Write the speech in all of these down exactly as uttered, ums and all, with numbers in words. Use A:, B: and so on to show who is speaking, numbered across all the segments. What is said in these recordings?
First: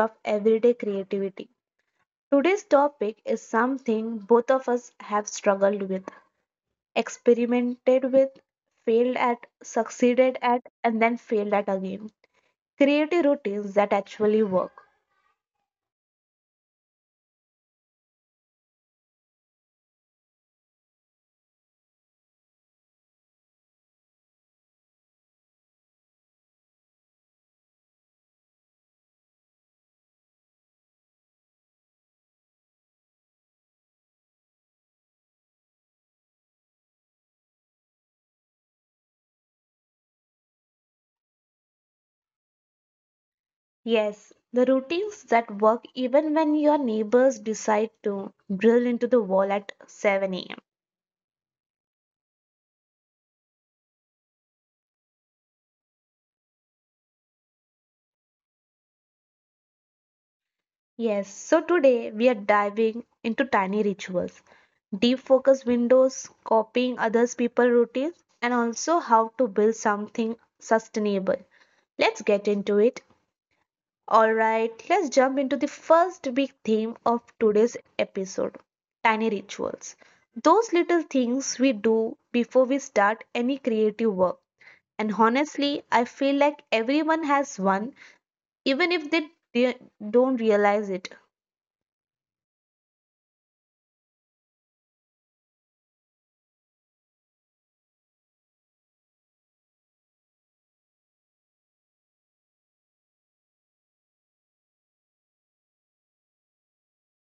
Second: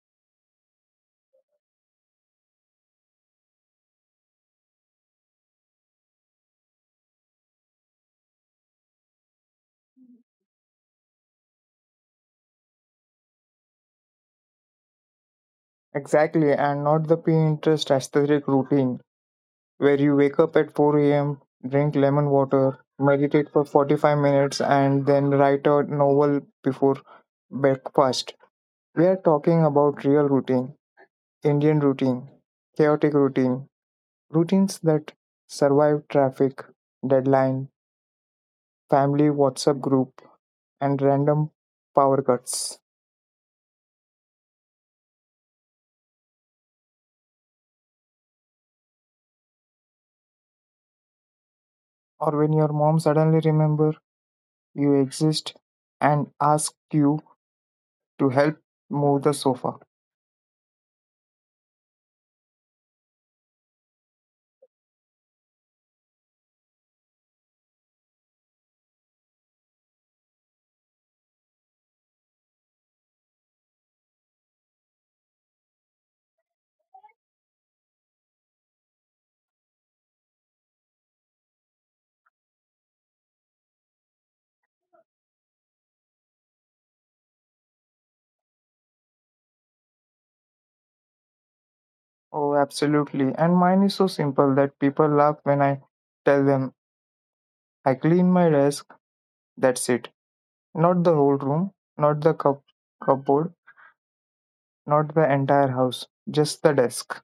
A: of Everyday Creativity. Today's topic is something both of us have struggled with, experimented with, failed at, succeeded at, and then failed at again. Creative routines that actually work.
B: Exactly, and not the Pinterest aesthetic routine where you wake up at four a m, drink lemon water, meditate for forty-five minutes, and then write a novel before breakfast. We are talking about real routine, Indian routine, chaotic routine, routines that survive traffic, deadline, family WhatsApp group, and random power cuts.
A: Yes, the routines that work even when your neighbors decide to drill into the wall at seven a m.
B: Or when your mom suddenly remember you exist and ask you to help move the sofa.
A: Yes, so today we are diving into tiny rituals, deep focus windows, copying others people routines, and also how to build something sustainable. Let's get into it. All right, let's jump into the first big theme of today's episode tiny rituals. Those little things we do before we start any creative work. And honestly, I feel like everyone has one, even if they de- don't realize it.
B: Oh, absolutely. And mine is so simple that people laugh when I tell them I clean my desk, that's it. Not the whole room, not the cup- cupboard, not the entire house, just the desk.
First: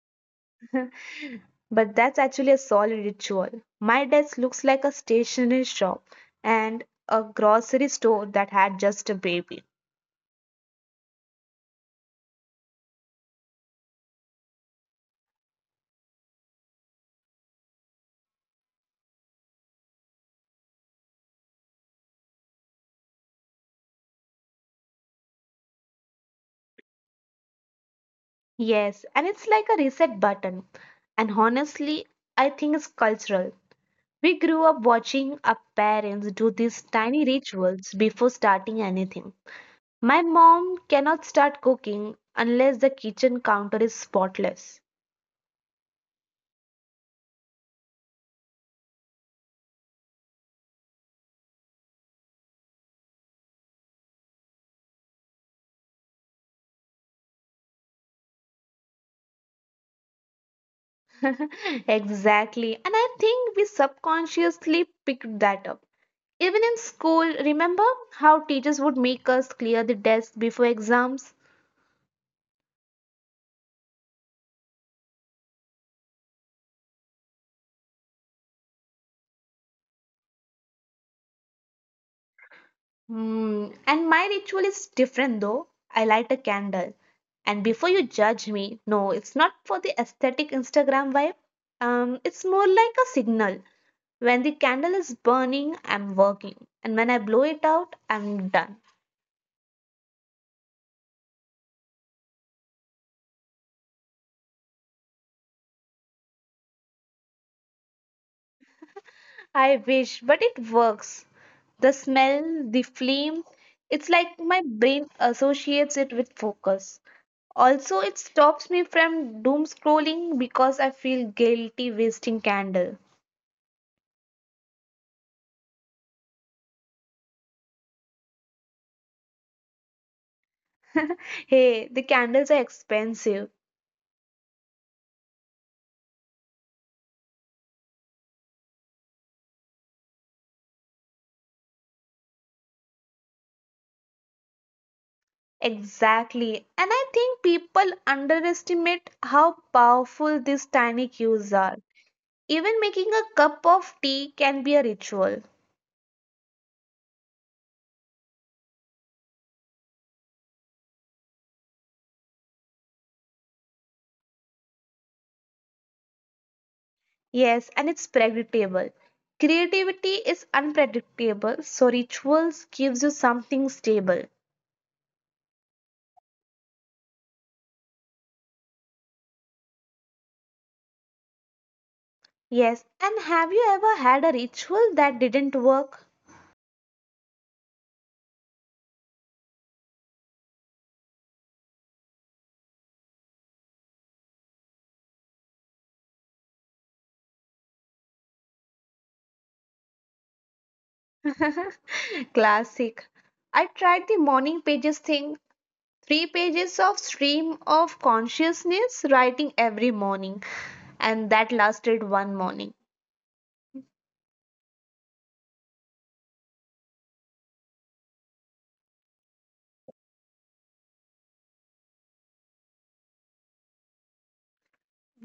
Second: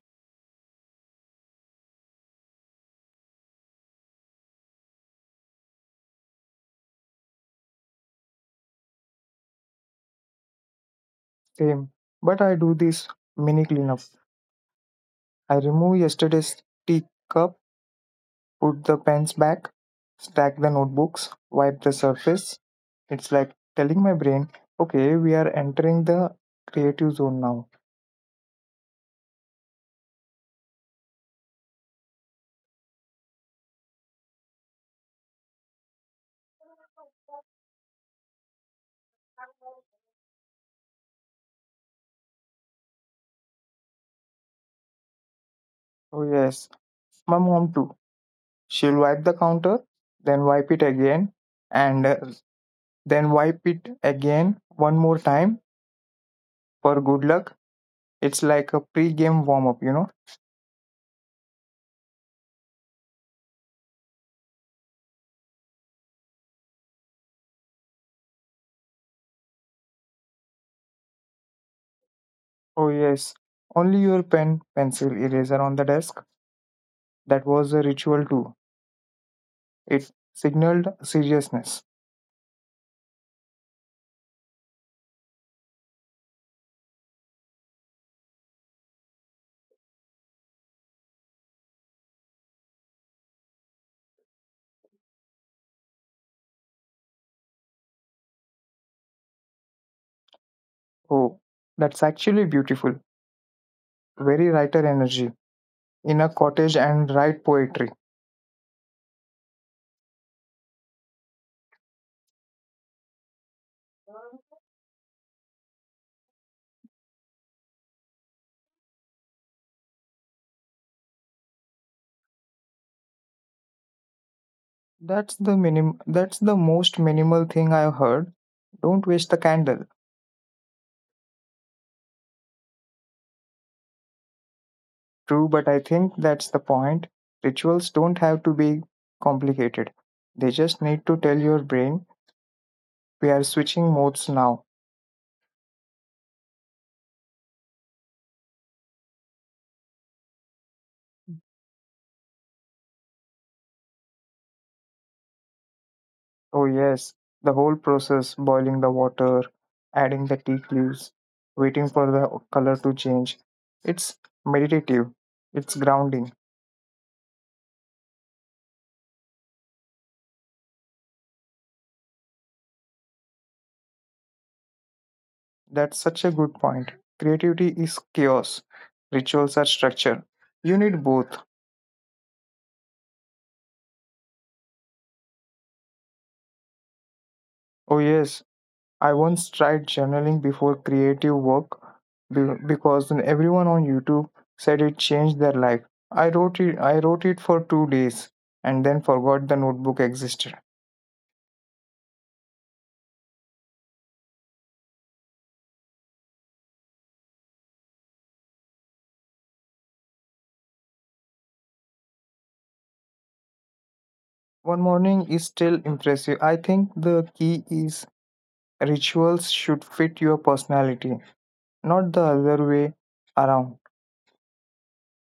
A: But that's actually a solid ritual. My desk looks like a stationery shop and a grocery store that had just a baby.
B: Same. But I do this mini cleanup. I remove yesterday's tea cup, put the pens back, stack the notebooks, wipe the surface. It's like telling my brain, okay, we are entering the creative zone now.
A: Yes, and it's like a reset button. And honestly, I think it's cultural. We grew up watching our parents do these tiny rituals before starting anything. My mom cannot start cooking unless the kitchen counter is spotless.
B: Oh, yes. My mom, too. She'll wipe the counter, then wipe it again, and uh, then wipe it again one more time for good luck. It's like a pre game warm up, you know?
A: exactly. And I think we subconsciously picked that up. Even in school, remember how teachers would make us clear the desk before exams?
B: Oh, yes. Only your pen, pencil, eraser on the desk. That was a ritual too. It signaled seriousness.
A: Hmm. And my ritual is different though. I light a candle. And before you judge me, no, it's not for the aesthetic Instagram vibe. Um, it's more like a signal. When the candle is burning, I'm working. And when I blow it out, I'm done.
B: Oh, that's actually beautiful. Very writer energy. In a cottage and write poetry.
A: I wish, but it works. The smell, the flame, it's like my brain associates it with focus. Also, it stops me from doom scrolling because I feel guilty wasting candle.
B: That's the minim that's the most minimal thing I've heard. Don't waste the candle.
A: hey, the candles are expensive.
B: True, but I think that's the point. Rituals don't have to be complicated. They just need to tell your brain we are switching modes now.
A: Exactly. And I think people underestimate how powerful these tiny cues are. Even making a cup of tea can be a ritual.
B: Oh, yes, the whole process boiling the water, adding the tea leaves, waiting for the color to change. It's meditative, it's grounding.
A: Yes, and it's predictable. Creativity is unpredictable, so rituals gives you something stable.
B: That's such a good point. Creativity is chaos, rituals are structure. You need both.
A: Yes, and have you ever had a ritual that didn't work?
B: Oh, yes, I once tried journaling before creative work be- because then everyone on YouTube said it changed their life. I wrote it I wrote it for two days and then forgot the notebook existed.
A: Classic. I tried the morning pages thing, three pages of stream of consciousness writing every morning, and that lasted one morning.
B: One morning is still impressive. I think the key is rituals should fit your personality, not the other way around.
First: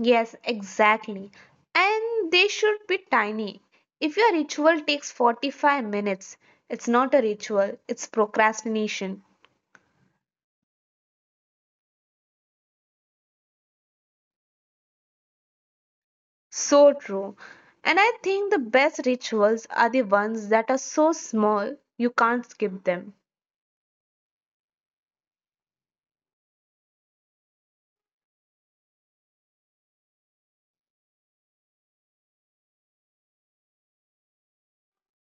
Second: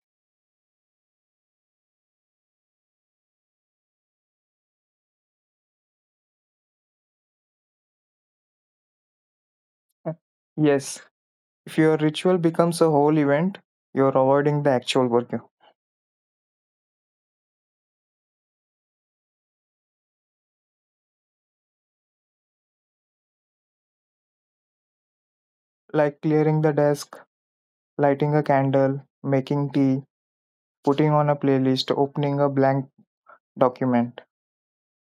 A: Yes, exactly. And they should be tiny. If your ritual takes forty-five minutes, it's not a ritual, it's procrastination.
B: Yes, if your ritual becomes a whole event, you're avoiding the actual work,
A: So true. And I think the best rituals are the ones that are so small you can't skip them.
B: like clearing the desk, lighting a candle, making tea, putting on a playlist, opening a blank document.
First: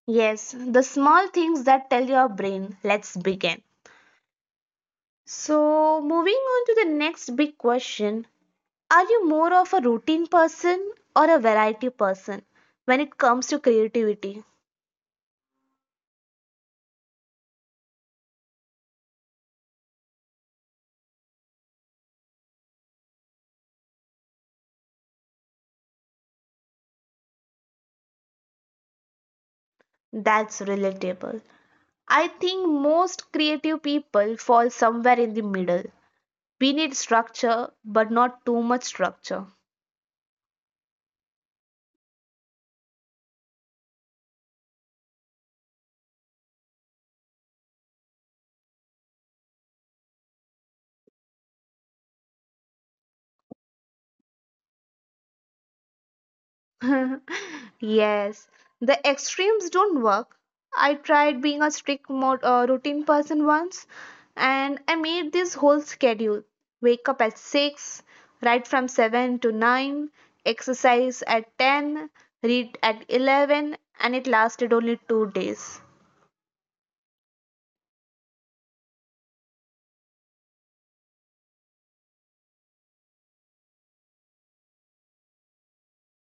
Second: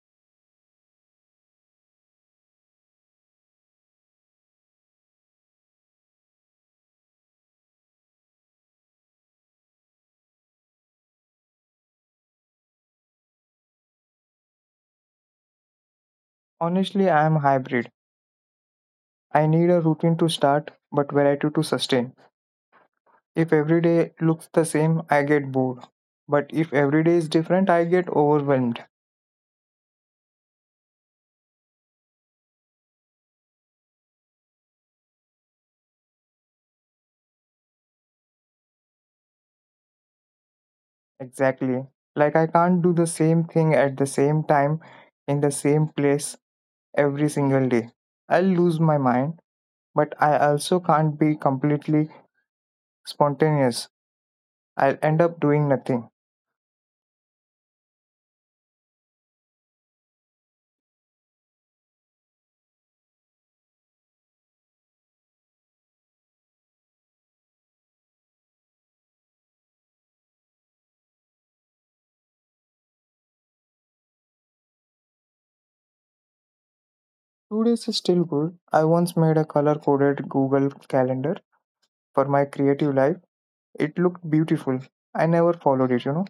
A: Yes, the small things that tell your brain, let's begin. So, moving on to the next big question, are you more of a routine person or a variety person when it comes to creativity?
B: Honestly, I am hybrid. I need a routine to start, but variety to sustain. If every day looks the same, I get bored. But if every day is different, I get overwhelmed.
A: That's relatable. I think most creative people fall somewhere in the middle. We need structure, but not too much structure.
B: Exactly. Like I can't do the same thing at the same time in the same place every single day. I'll lose my mind, but I also can't be completely spontaneous. I'll end up doing nothing.
A: Yes, the extremes don't work. I tried being a strict mod, uh, routine person once and I made this whole schedule. Wake up at six, write from seven to nine, exercise at ten, read at eleven, and it lasted only two days.
B: Two days is still good. I once made a color coded Google Calendar for my creative life. It looked beautiful. I never followed it, you know?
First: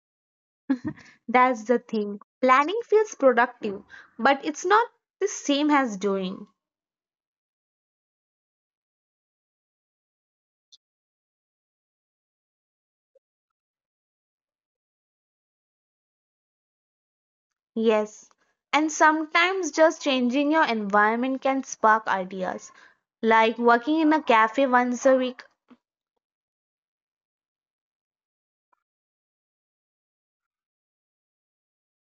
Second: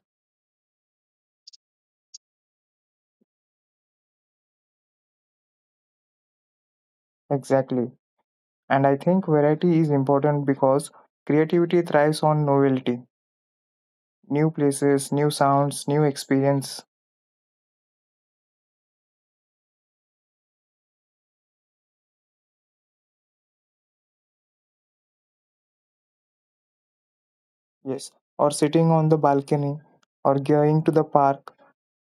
A: That's the thing. Planning feels productive, but it's not the same as doing.
B: Exactly. And I think variety is important because creativity thrives on novelty new places, new sounds, new experience.
A: Yes, and sometimes just changing your environment can spark ideas. Like working in a cafe once a week.
B: Yes. Or sitting on the balcony, or going to the park,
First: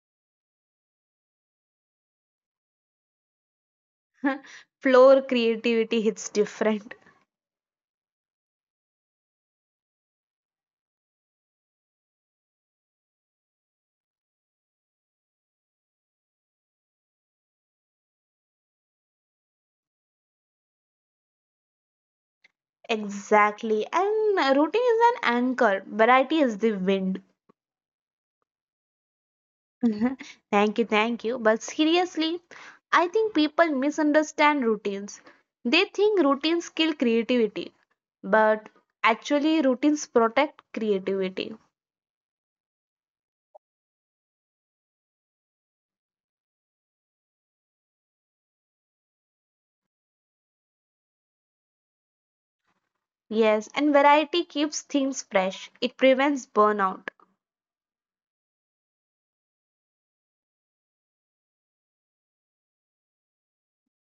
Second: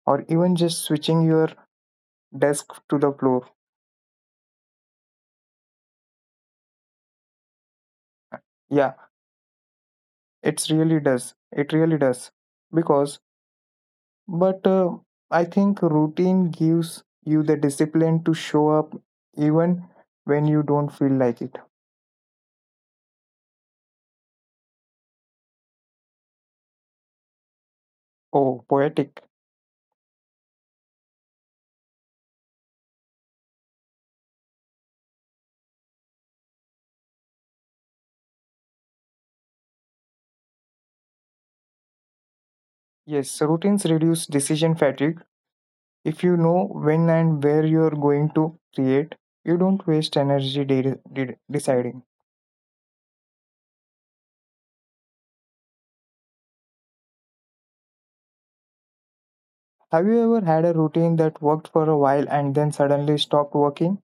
B: or even just switching your desk to the floor.
A: Floor creativity hits different.
B: Yeah, it's really does. It really does. Because But uh, I think routine gives you the discipline to show up even when you don't feel like it.
A: Exactly, and uh, routine is an anchor, variety is the wind.
B: Oh, poetic.
A: Thank you, thank you. But seriously, I think people misunderstand routines. They think routines kill creativity, but actually, routines protect creativity.
B: Yes, routines reduce decision fatigue. If you know when and where you're going to create, you don't waste energy de- de- deciding.
A: Yes, and variety keeps things fresh. It prevents burnout.
B: Have you ever had a routine that worked for a while and then suddenly stopped working?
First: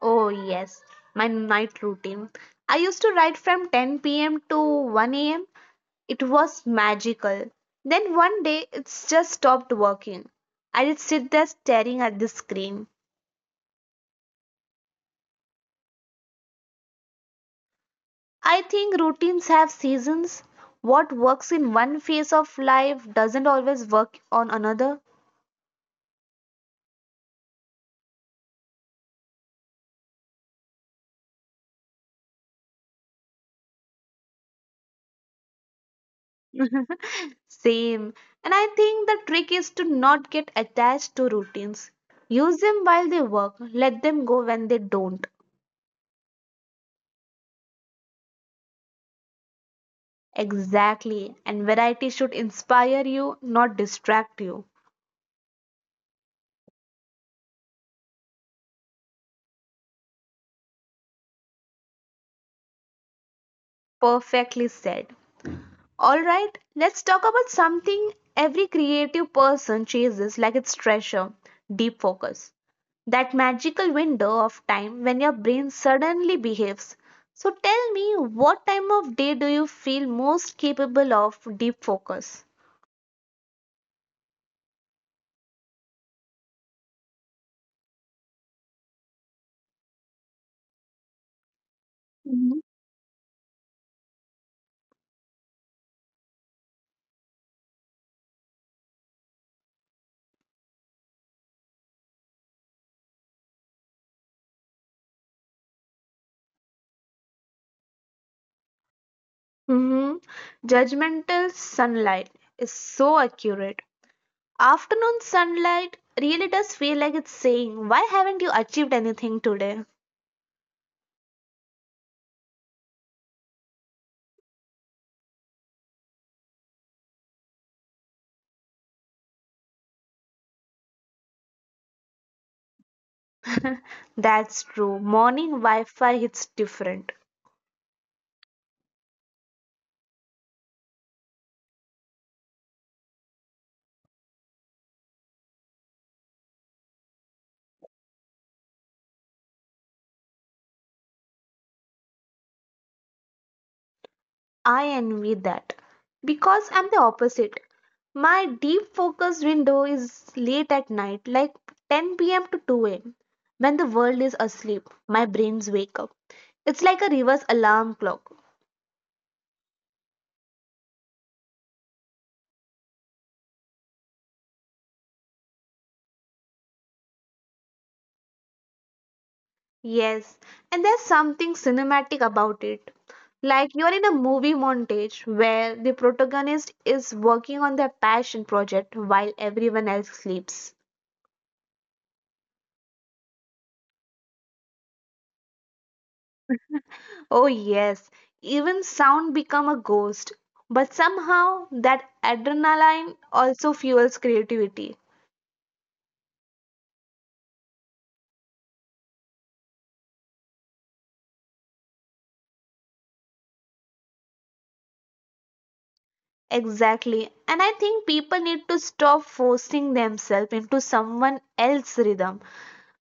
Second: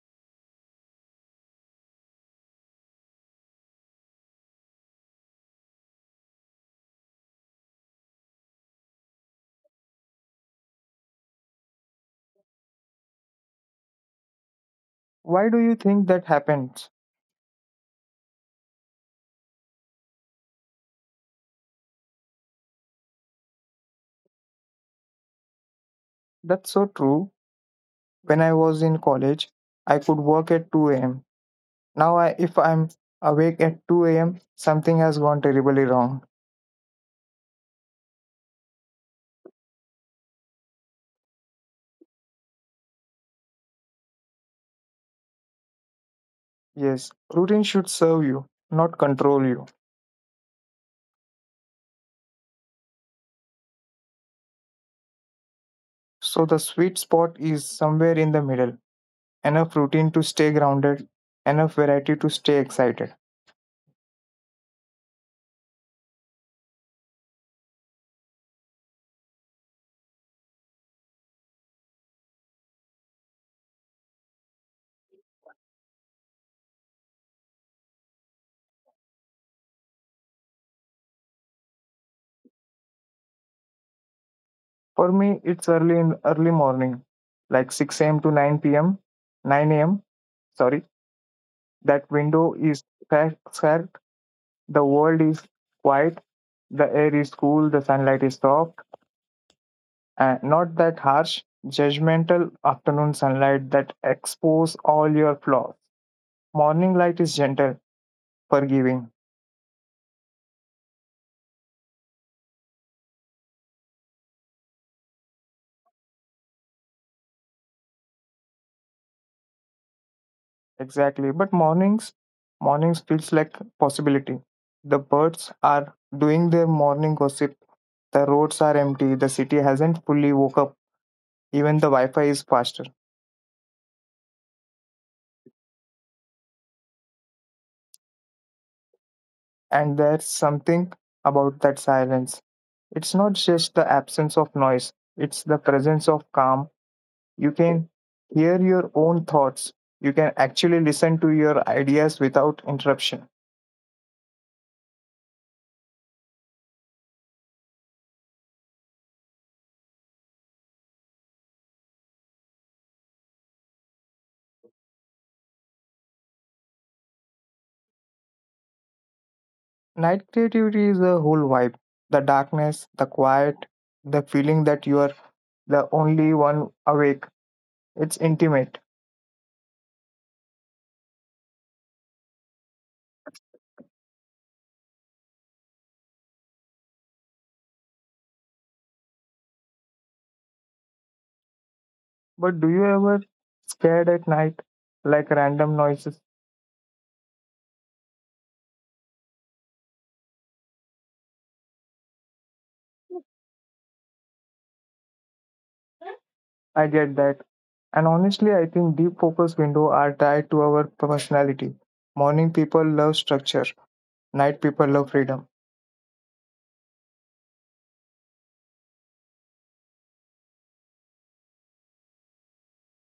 A: Oh, yes, my night routine. I used to write from ten p m to one a m. It was magical. Then one day it just stopped working. I did sit there staring at the screen.
B: Why do you think that happens?
A: I think routines have seasons. What works in one phase of life doesn't always work on another.
B: That's so true. When I was in college, I could work at two a.m. Now, I, if I'm awake at two a m, something has gone terribly wrong.
A: Same. And I think the trick is to not get attached to routines. Use them while they work, let them go when they don't.
B: Yes, routine should serve you, not control you.
A: Exactly. And variety should inspire you, not distract you.
B: So, the sweet spot is somewhere in the middle. Enough routine to stay grounded, enough variety to stay excited.
A: Perfectly said. All right, let's talk about something every creative person chases like its treasure, deep focus. That magical window of time when your brain suddenly behaves. So tell me, what time of day do you feel most capable of deep focus?
B: For me, it's early in early morning, like six a m to nine p m, nine a m. Sorry, that window
A: Mhm.
B: is cracked. cracked. The world is quiet, the air is cool, the sunlight is soft. Uh, not that harsh, judgmental afternoon sunlight that expose all your flaws. Morning light is gentle, forgiving.
A: Hmm. Judgmental sunlight is so accurate. Afternoon sunlight really does feel like it's saying, why haven't you achieved anything today?
B: Exactly. But mornings, mornings feels like possibility. The birds are doing their morning gossip. The roads are empty. The city hasn't fully woke up. Even the Wi-Fi is faster.
A: That's true. Morning Wi Fi hits different.
B: And there's something about that silence. It's not just the absence of noise. It's the presence of calm. You can hear your own thoughts. You can actually listen to your ideas without interruption.
A: I envy that because I'm the opposite. My deep focus window is late at night, like ten p m to two a m. When the world is asleep, my brains wake up. It's like a reverse alarm clock.
B: Night creativity is a whole vibe, the darkness, the quiet, the feeling that you are the only one awake. It's intimate.
A: Yes, and there's something cinematic about it. Like you're in a movie montage where the protagonist is working on their passion project while everyone else sleeps.
B: But do you ever scared at night, like random noises?
A: Oh, yes, even sound become a ghost. But somehow that adrenaline also fuels creativity.
B: I get that. And honestly, I think deep focus window are tied to our personality. Morning people love structure, night people love freedom.
A: Exactly. And I think people need to stop forcing themselves into someone else's rhythm.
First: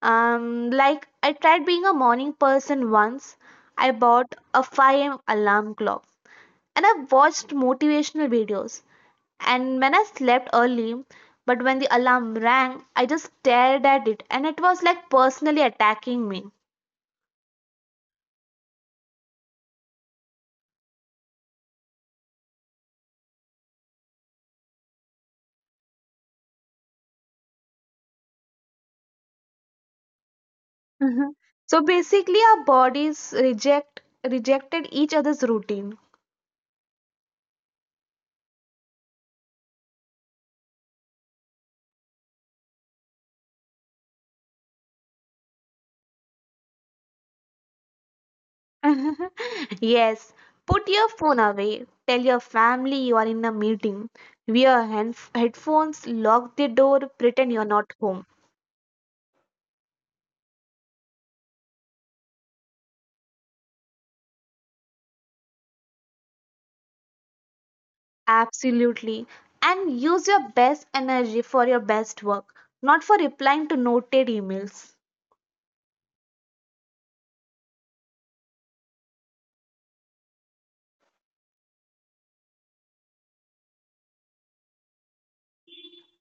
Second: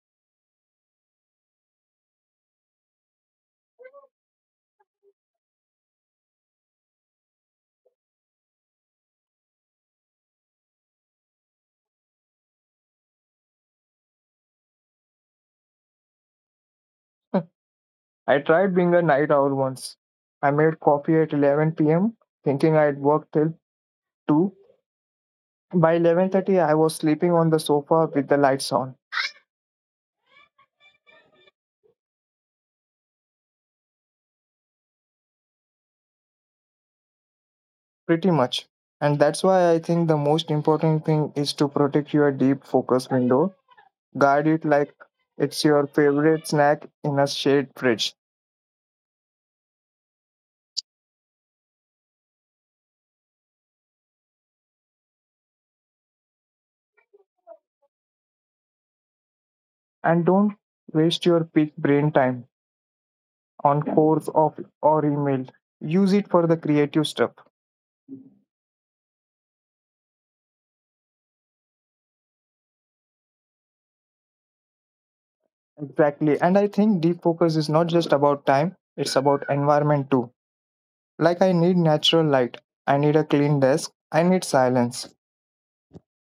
A: Um, like I tried being a morning person once. I bought a five a m alarm clock and I watched motivational videos. And when I slept early, but when the alarm rang, I just stared at it and it was like personally attacking me.
B: I tried being a night owl once. I made coffee at eleven p m, thinking I'd work till two. By eleven thirty, I was sleeping on the sofa with the lights on,
A: Mhm. So basically, our bodies reject rejected each other's routine.
B: pretty much. And that's why I think the most important thing is to protect your deep focus window. Guard it like it's your favorite snack in a shade fridge.
A: Yes, put your phone away. Tell your family you are in a meeting. Wear hand- headphones, lock the door, pretend you're not home.
B: And don't waste your peak brain time on course of or email. Use it for the creative stuff.
A: Absolutely. And use your best energy for your best work, not for replying to noted emails.
B: Exactly. And I think deep focus is not just about time, it's about environment too. Like, I need natural light, I need a clean desk, I need silence.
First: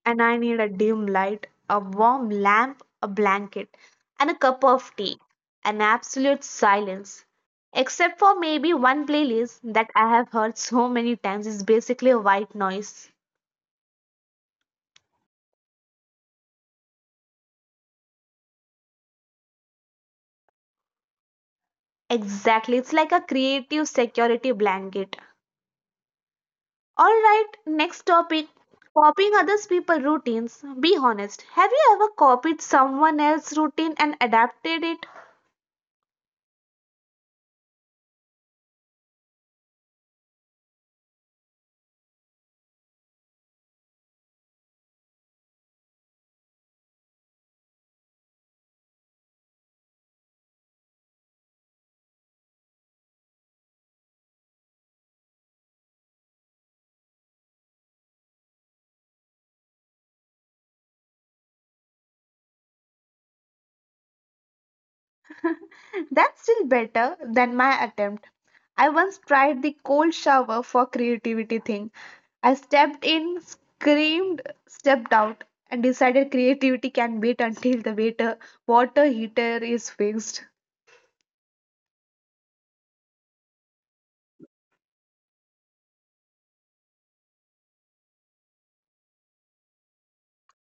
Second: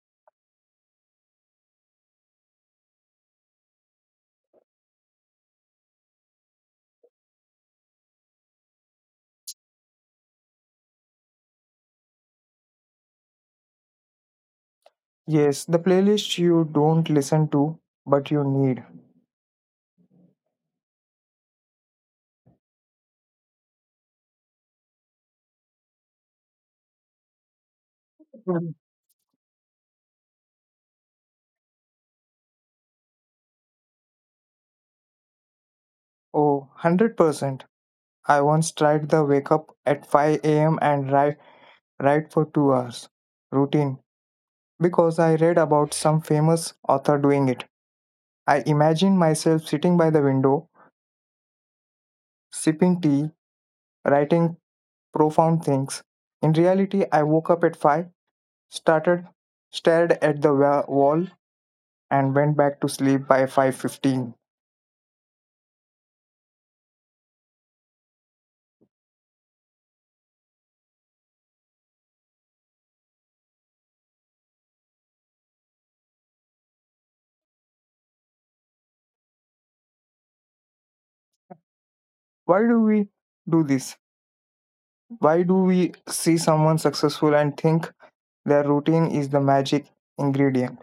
A: And I need a dim light, a warm lamp, a blanket, and a cup of tea. An absolute silence. Except for maybe one playlist that I have heard so many times is basically a white noise.
B: Yes, the playlist you don't listen to, but you need.
A: Exactly, it's like a creative security blanket. All right, next topic,
B: Mm.
A: copying others people routines. Be honest. Have you ever copied someone else's routine and adapted it?
B: Oh, one hundred percent. I once tried the wake up at five a m and write, write for two hours routine because I read about some famous author doing it. I imagined myself sitting by the window, sipping tea, writing profound things. In reality, I woke up at five, started, stared at the wa- wall, and went back to sleep by five fifteen.
A: That's still better than my attempt. I once tried the cold shower for creativity thing. I stepped in, screamed, stepped out, and decided creativity can wait until the waiter water heater is fixed.
B: Why do we do this? Why do we see someone successful and think their routine is the magic ingredient?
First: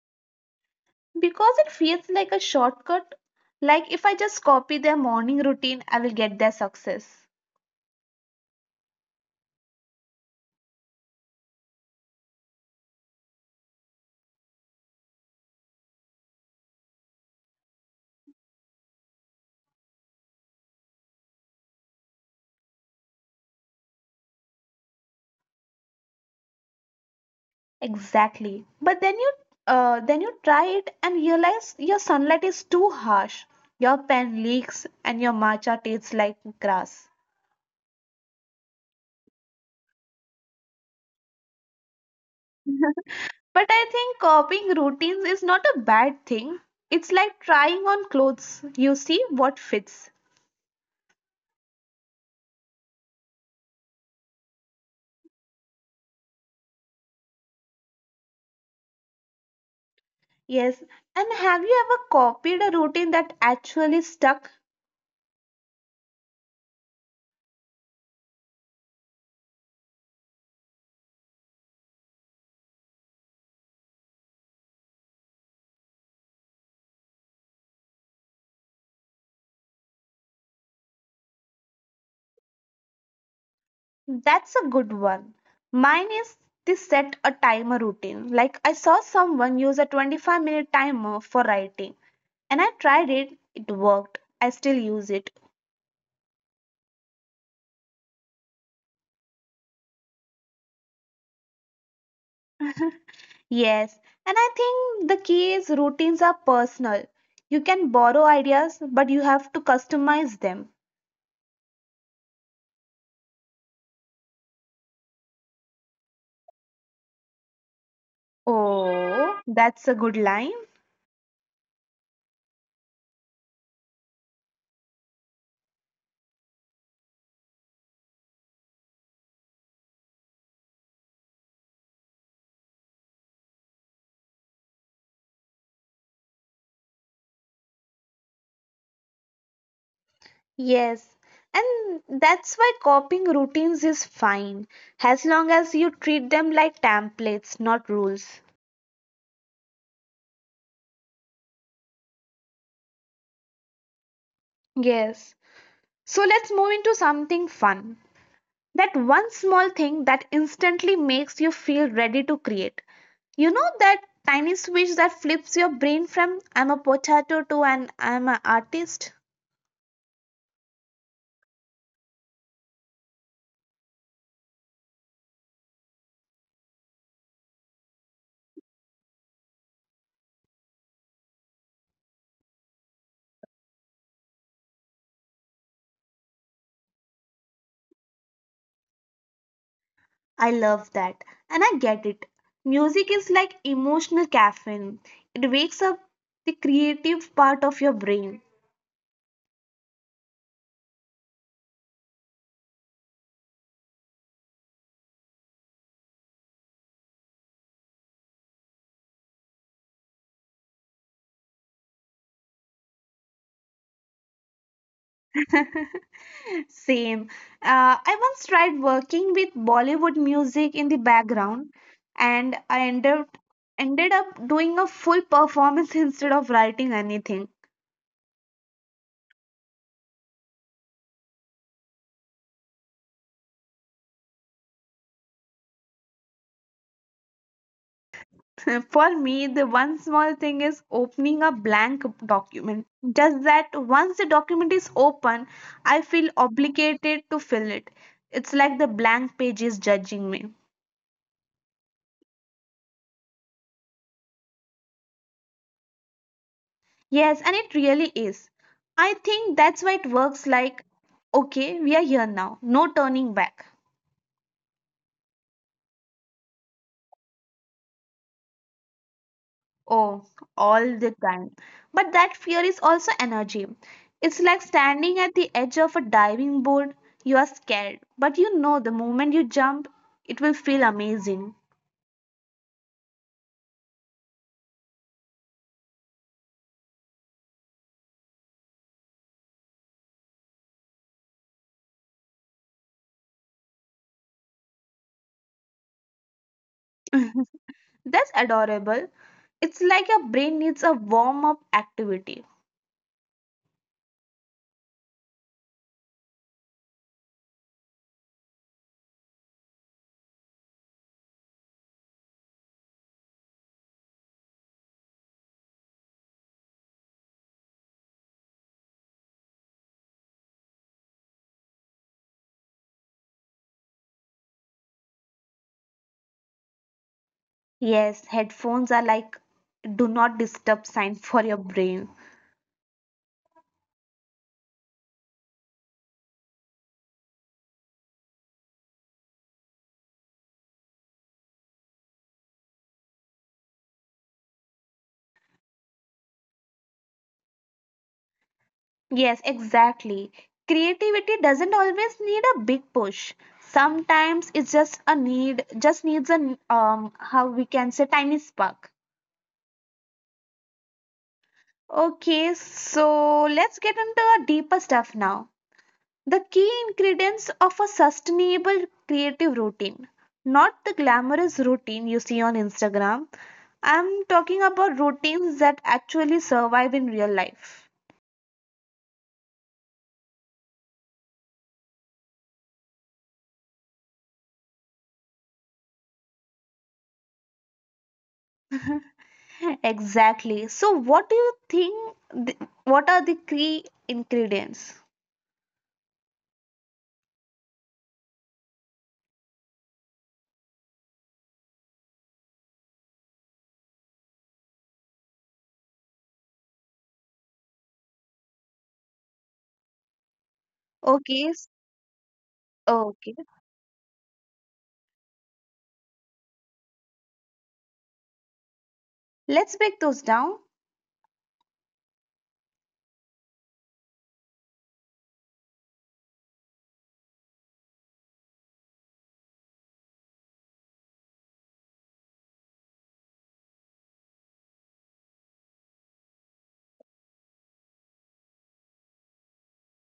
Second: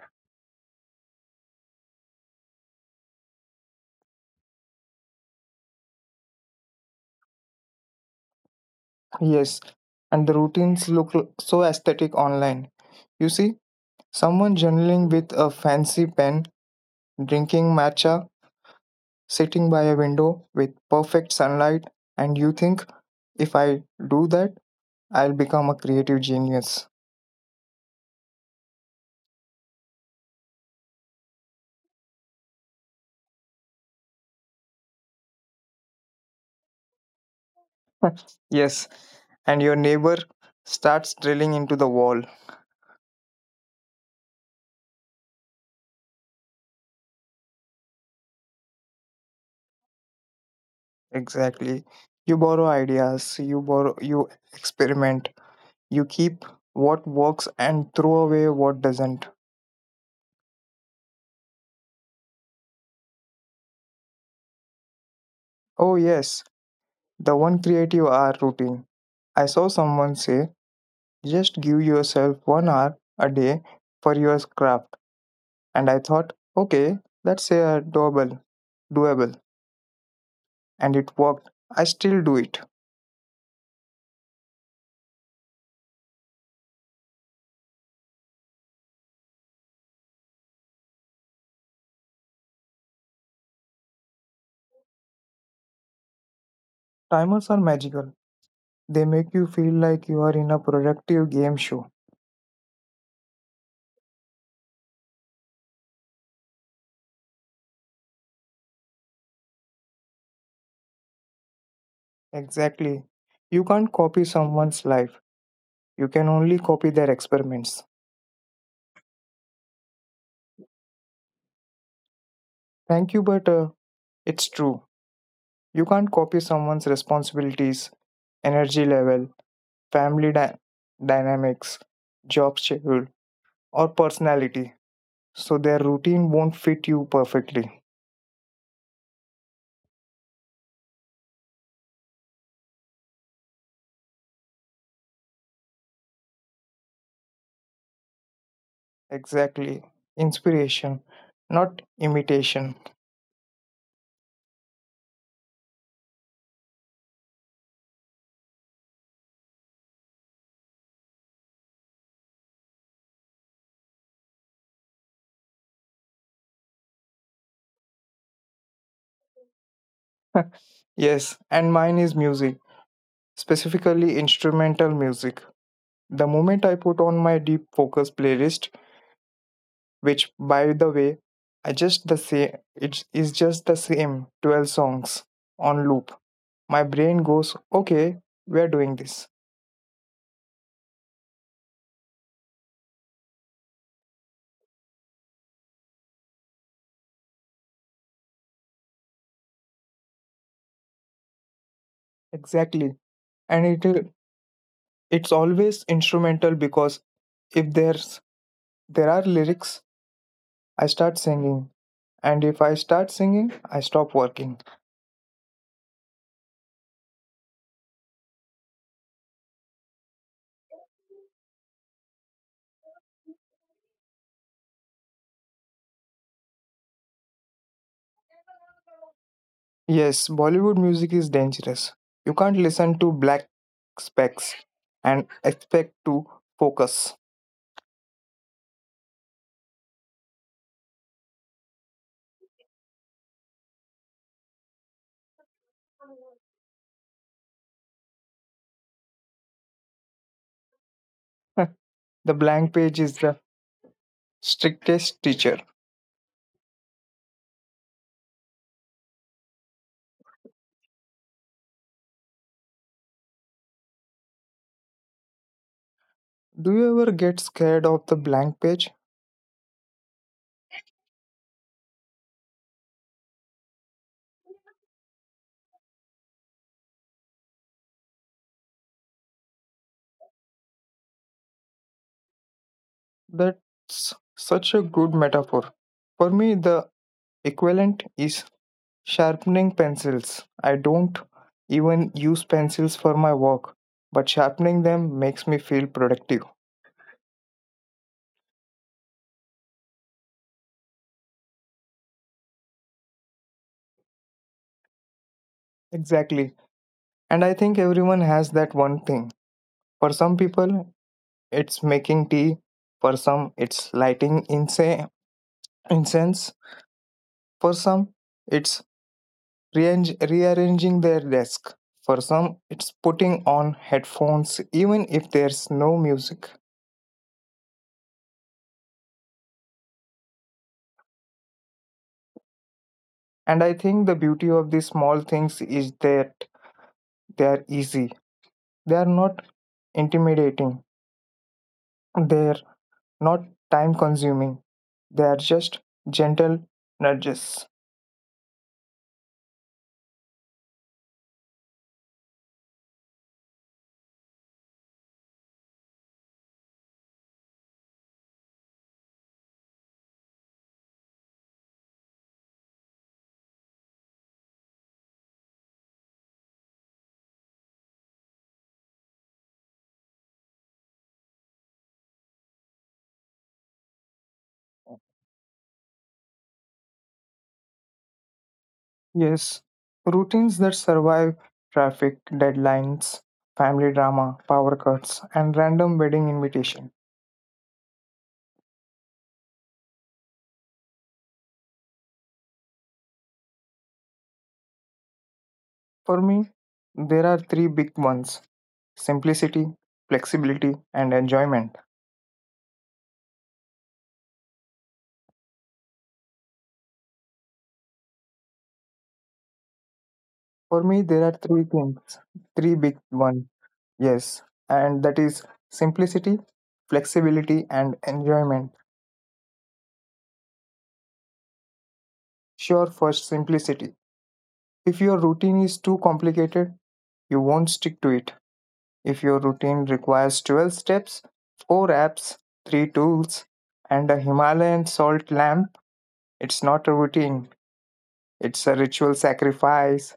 A: Because it feels like a shortcut, like if I just copy their morning routine, I will get their success.
B: Yes, and the routines look l- so aesthetic online. You see, someone journaling with a fancy pen, drinking matcha, sitting by a window with perfect sunlight, and you think if I do that, I'll become a creative genius.
A: Exactly. But then you uh, then you try it and realize your sunlight is too harsh. Your pen leaks and your matcha tastes like grass.
B: yes, and your neighbor starts drilling into the wall.
A: But I think copying routines is not a bad thing. It's like trying on clothes. You see what fits.
B: Exactly. You borrow ideas, you borrow you experiment, you keep what works and throw away what doesn't.
A: Yes. And have you ever copied a routine that actually stuck?
B: Oh yes, the one creative hour routine. I saw someone say, just give yourself one hour a day for your craft. And I thought, okay, that's a doable doable. And it worked. I still do it.
A: That's a good one. Mine is to set a timer routine. Like I saw someone use a twenty-five minute timer for writing and I tried it, it worked. I still use it.
B: Timers are magical. They make you feel like you are in a productive game show.
A: Yes, and I think the key is routines are personal. You can borrow ideas, but you have to customize them.
B: Exactly. You can't copy someone's life. You can only copy their experiments.
A: Oh, that's a good line.
B: Thank you, but uh, it's true. You can't copy someone's responsibilities, energy level, family dy- dynamics, job schedule, or personality. So their routine won't fit you perfectly.
A: Yes, and that's why copying routines is fine as long as you treat them like templates, not rules.
B: Exactly. Inspiration, not imitation.
A: Yes. So let's move into something fun. That one small thing that instantly makes you feel ready to create. You know that tiny switch that flips your brain from I'm a potato to an I'm an artist?
B: Yes, and mine is music, specifically instrumental music. The moment I put on my deep focus playlist, which by the way, I just the same it is just the same twelve songs on loop. My brain goes, "Okay, we are doing this."
A: I love that. And I get it. Music is like emotional caffeine, it wakes up the creative part of your brain.
B: Exactly. And it it's always instrumental because if there's there are lyrics, I start singing. And if I start singing, I stop working.
A: Same. Uh, I once tried working with Bollywood music in the background, and I ended ended up doing a full performance instead of writing anything.
B: Yes, Bollywood music is dangerous. You can't listen to black specs and expect to focus.
A: For me, the one small thing is opening a blank document. Just that once the document is open, I feel obligated to fill it. It's like the blank page is judging me.
B: The blank page is the strictest teacher.
A: Yes, and it really is. I think that's why it works, like okay, we are here now, no turning back.
B: Do you ever get scared of the blank page?
A: Oh, all the time. But that fear is also energy. It's like standing at the edge of a diving board. You are scared, but you know the moment you jump, it will feel amazing.
B: That's such a good metaphor. For me, the equivalent is sharpening pencils. I don't even use pencils for my work, but sharpening them makes me feel productive.
A: That's adorable. It's like your brain needs a warm up activity.
B: Exactly. And I think everyone has that one thing. For some people, it's making tea. For some, it's lighting inse- incense. For some, it's rearrange- rearranging their desk. For some, it's putting on headphones even if there's no music.
A: Yes, headphones are like do not disturb sign for your brain.
B: And I think the beauty of these small things is that they are easy. They are not intimidating. They're not time consuming. They are just gentle nudges.
A: Yes, exactly. Creativity doesn't always need a big push. Sometimes it's just a need, just needs an um how we can say tiny spark. Okay, so let's get into a deeper stuff now. The key ingredients of a sustainable creative routine. Not the glamorous routine you see on Instagram. I'm talking about routines that actually survive in real life.
B: Yes, routines that survive traffic, deadlines, family drama, power cuts, and random wedding invitation.
A: Exactly. So, what do you think? th- What are the key ingredients?
B: For me, there are three big ones simplicity, flexibility, and enjoyment. For me, there are
A: Okay.
B: three
A: s-
B: things, three big
A: Okay.
B: ones, yes, and that is simplicity, flexibility, and enjoyment.
A: Let's break those down.
B: Sure, first, simplicity. If your routine is too complicated, you won't stick to it. If your routine requires twelve steps, four apps, three tools, and a Himalayan salt lamp, it's not a routine, it's a ritual sacrifice.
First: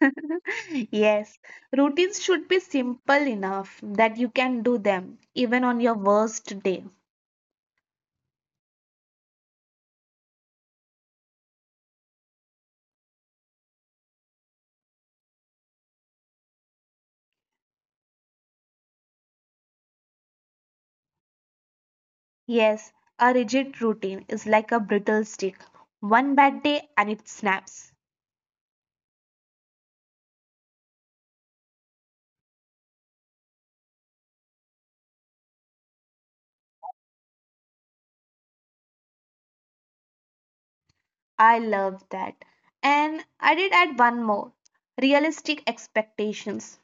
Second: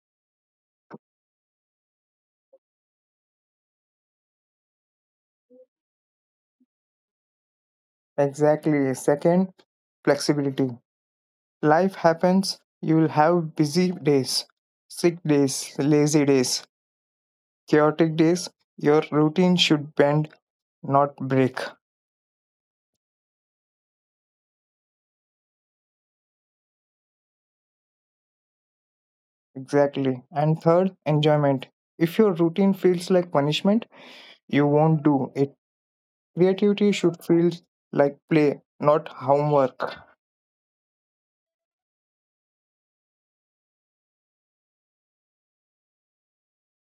A: Yes. Routines should be simple enough that you can do them even on your worst day.
B: Exactly. Second, flexibility. Life happens, you will have busy days, sick days, lazy days, chaotic days. Your routine should bend, not break.
A: Yes. A rigid routine is like a brittle stick. One bad day and it snaps.
B: Exactly. And third, enjoyment. If your routine feels like punishment, you won't do it. Creativity should feel like play, not homework.
A: I love that. And I did add one more, realistic expectations.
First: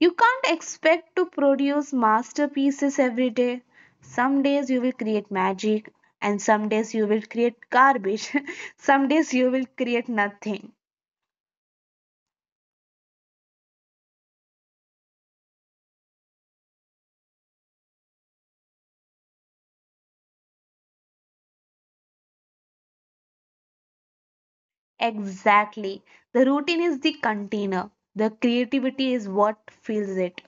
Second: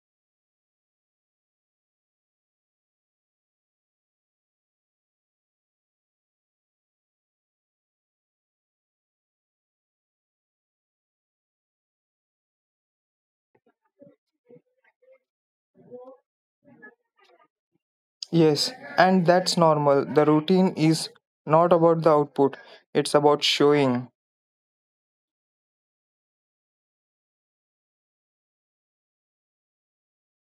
A: You can't expect to produce masterpieces every day. Some days you will create magic, and some days you will create garbage. Some days you will create nothing.
B: Yes, and that's normal. The routine is not about the output, it's about showing.
A: Exactly. The routine is the container, the creativity is what fills it.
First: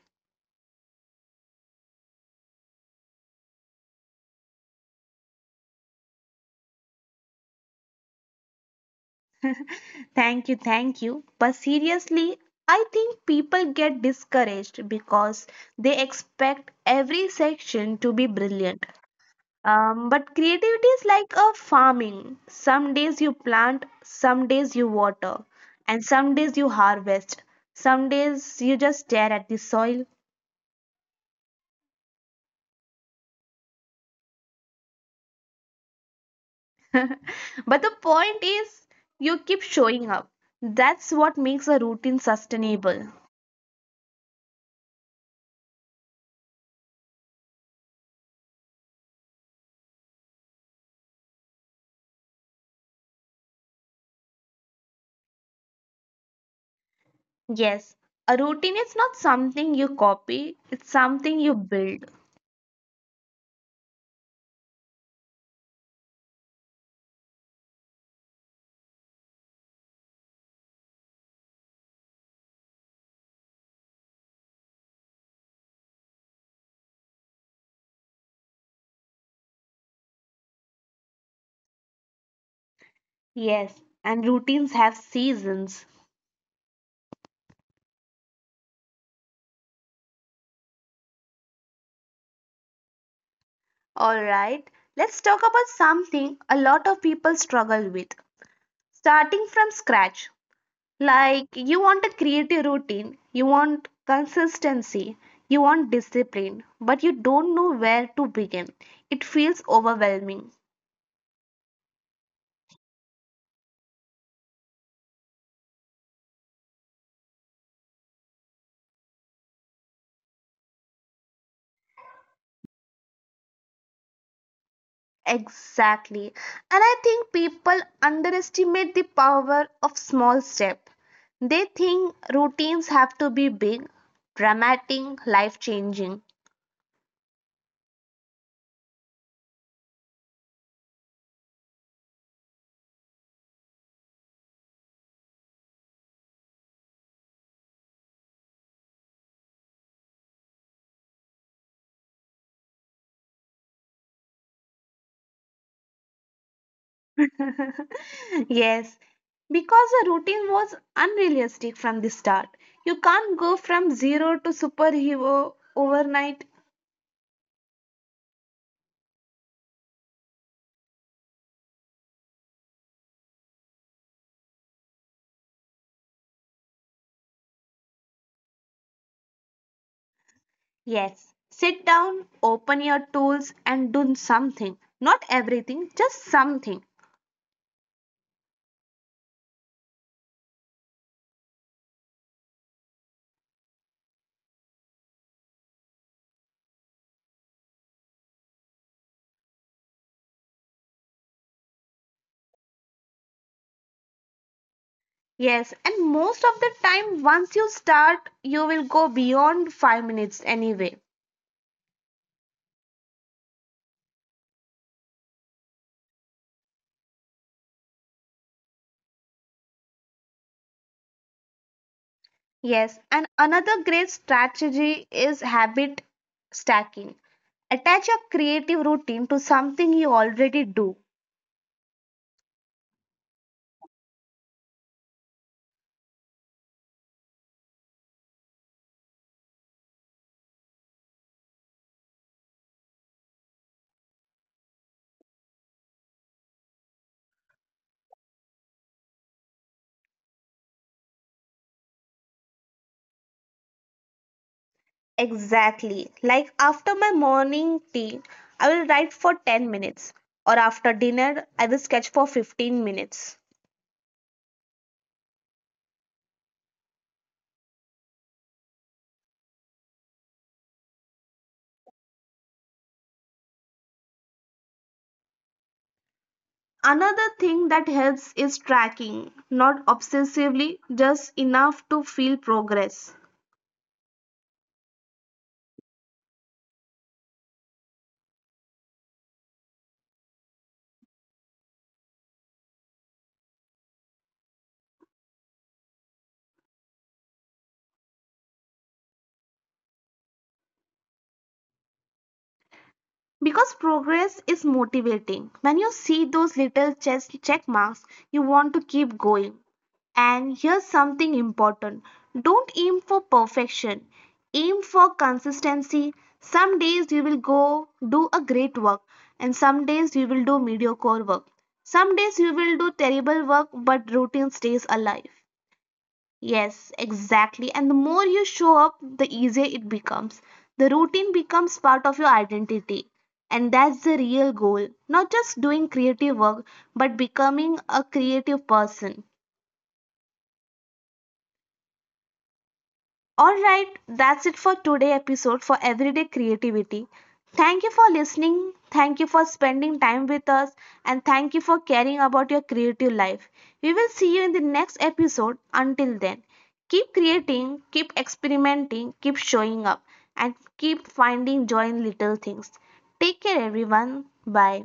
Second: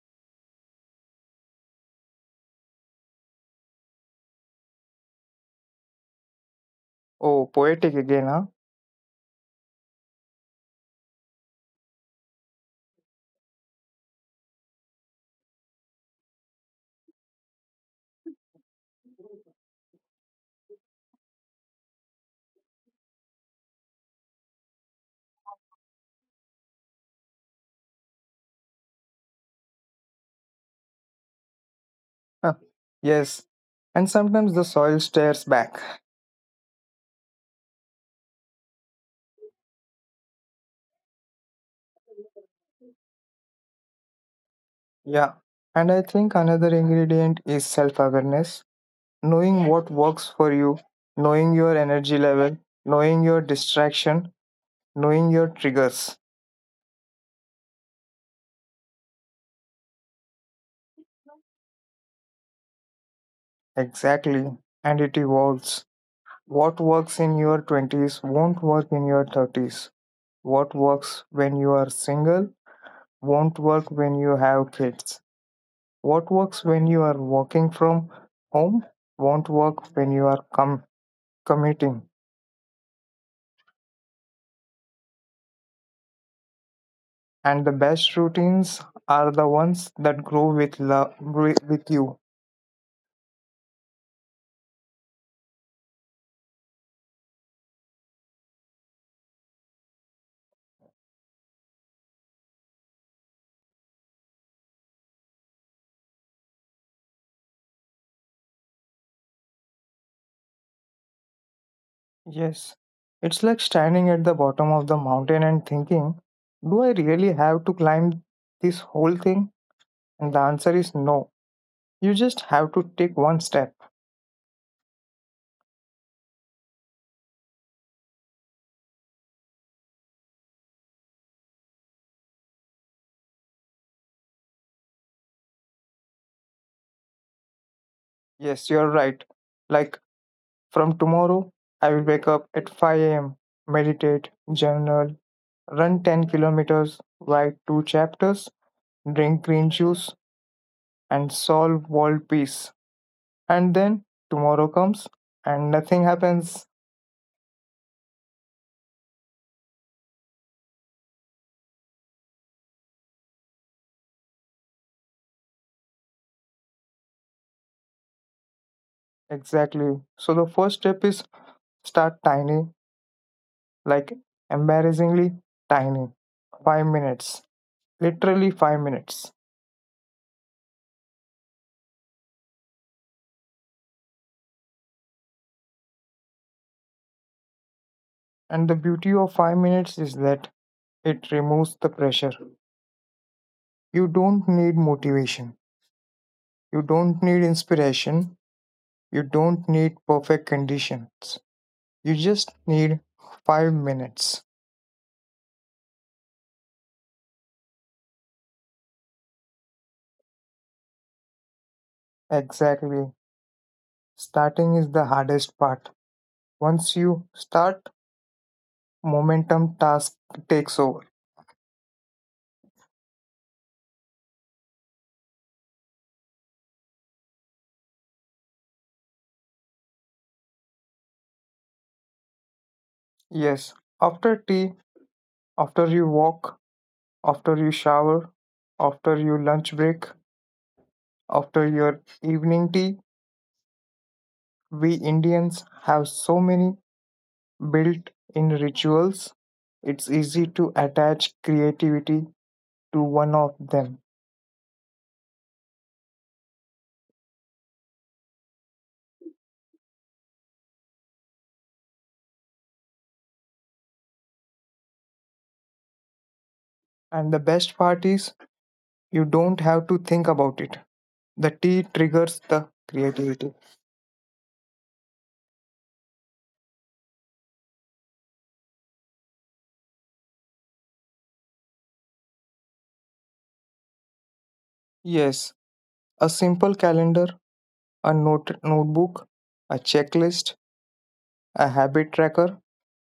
B: Oh, poetic again, huh?
A: Thank you, thank you. But seriously, I think people get discouraged because they expect every section to be brilliant. Um, but creativity is like a farming. Some days you plant, some days you water, and some days you harvest. Some days you just stare at the soil.
B: Uh, yes, and sometimes the soil stares back.
A: But the point is, you keep showing up. That's what makes a routine sustainable.
B: Yeah, and I think another ingredient is self awareness knowing what works for you, knowing your energy level, knowing your distraction, knowing your triggers.
A: Yes, a routine is not something you copy, it's something you build.
B: Exactly, and it evolves. What works in your twenties won't work in your thirties. What works when you are single won't work when you have kids. What works when you are working from home won't work when you are com- Committing.
A: Yes, and routines have seasons.
B: And the best routines are the ones that grow with love with you.
A: All right, let's talk about something a lot of people struggle with, starting from scratch. Like, you want a creative routine, you want consistency, you want discipline, but you don't know where to begin. It feels overwhelming.
B: Yes. It's like standing at the bottom of the mountain and thinking, do I really have to climb this whole thing? And the answer is no. You just have to take one step.
A: Exactly. And I think people underestimate the power of small step. They think routines have to be big, dramatic, life changing.
B: Yes, you're right. Like from tomorrow, I will wake up at five a m, meditate, journal, run ten kilometers, write two chapters, drink green juice, and solve world peace. And then tomorrow comes and nothing happens.
A: Yes, because the routine was unrealistic from the start. You can't go from zero to superhero overnight.
B: Exactly. So the first step is start tiny, like embarrassingly tiny. Five minutes. Literally five minutes.
A: Yes, sit down, open your tools, and do something. Not everything, just something.
B: And the beauty of five minutes is that it removes the pressure. You don't need motivation. You don't need inspiration. You don't need perfect conditions. You just need five minutes.
A: Yes, and most of the time, once you start, you will go beyond five minutes anyway.
B: Exactly. Starting is the hardest part. Once you start, Momentum task takes over.
A: Yes, and another great strategy is habit stacking. Attach a creative routine to something you already do.
B: Yes, after tea, after you walk, after you shower, after your lunch break, after your evening tea, we Indians have so many built in rituals, it's easy to attach creativity to one of them.
A: Exactly. Like after my morning tea, I will write for ten minutes, or after dinner, I will sketch for fifteen minutes.
B: And the best part is, you don't have to think about it. The tea triggers the creativity.
A: Another thing that helps is tracking, not obsessively, just enough to feel progress.
B: Yes, a simple calendar a note notebook, a checklist, a habit tracker,
A: Because progress is motivating. When you see those little chess check marks, you want to keep going. And here's something important, don't aim for perfection, aim for consistency. Some days you will go do a great work, and some days you will do mediocre work. Some days you will do terrible work, but routine stays alive. Yes, exactly. And the more you show up, the easier it becomes. The routine becomes part of your identity. And that's the real goal. Not just doing creative work, but becoming a creative person. Alright, that's it for today episode for Everyday Creativity. Thank you for listening, thank you for spending time with us, and thank you for caring about your creative life. We will see you in the next episode. Until then, keep creating, keep experimenting, keep showing up, and keep finding joy in little things. Take care, everyone. Bye.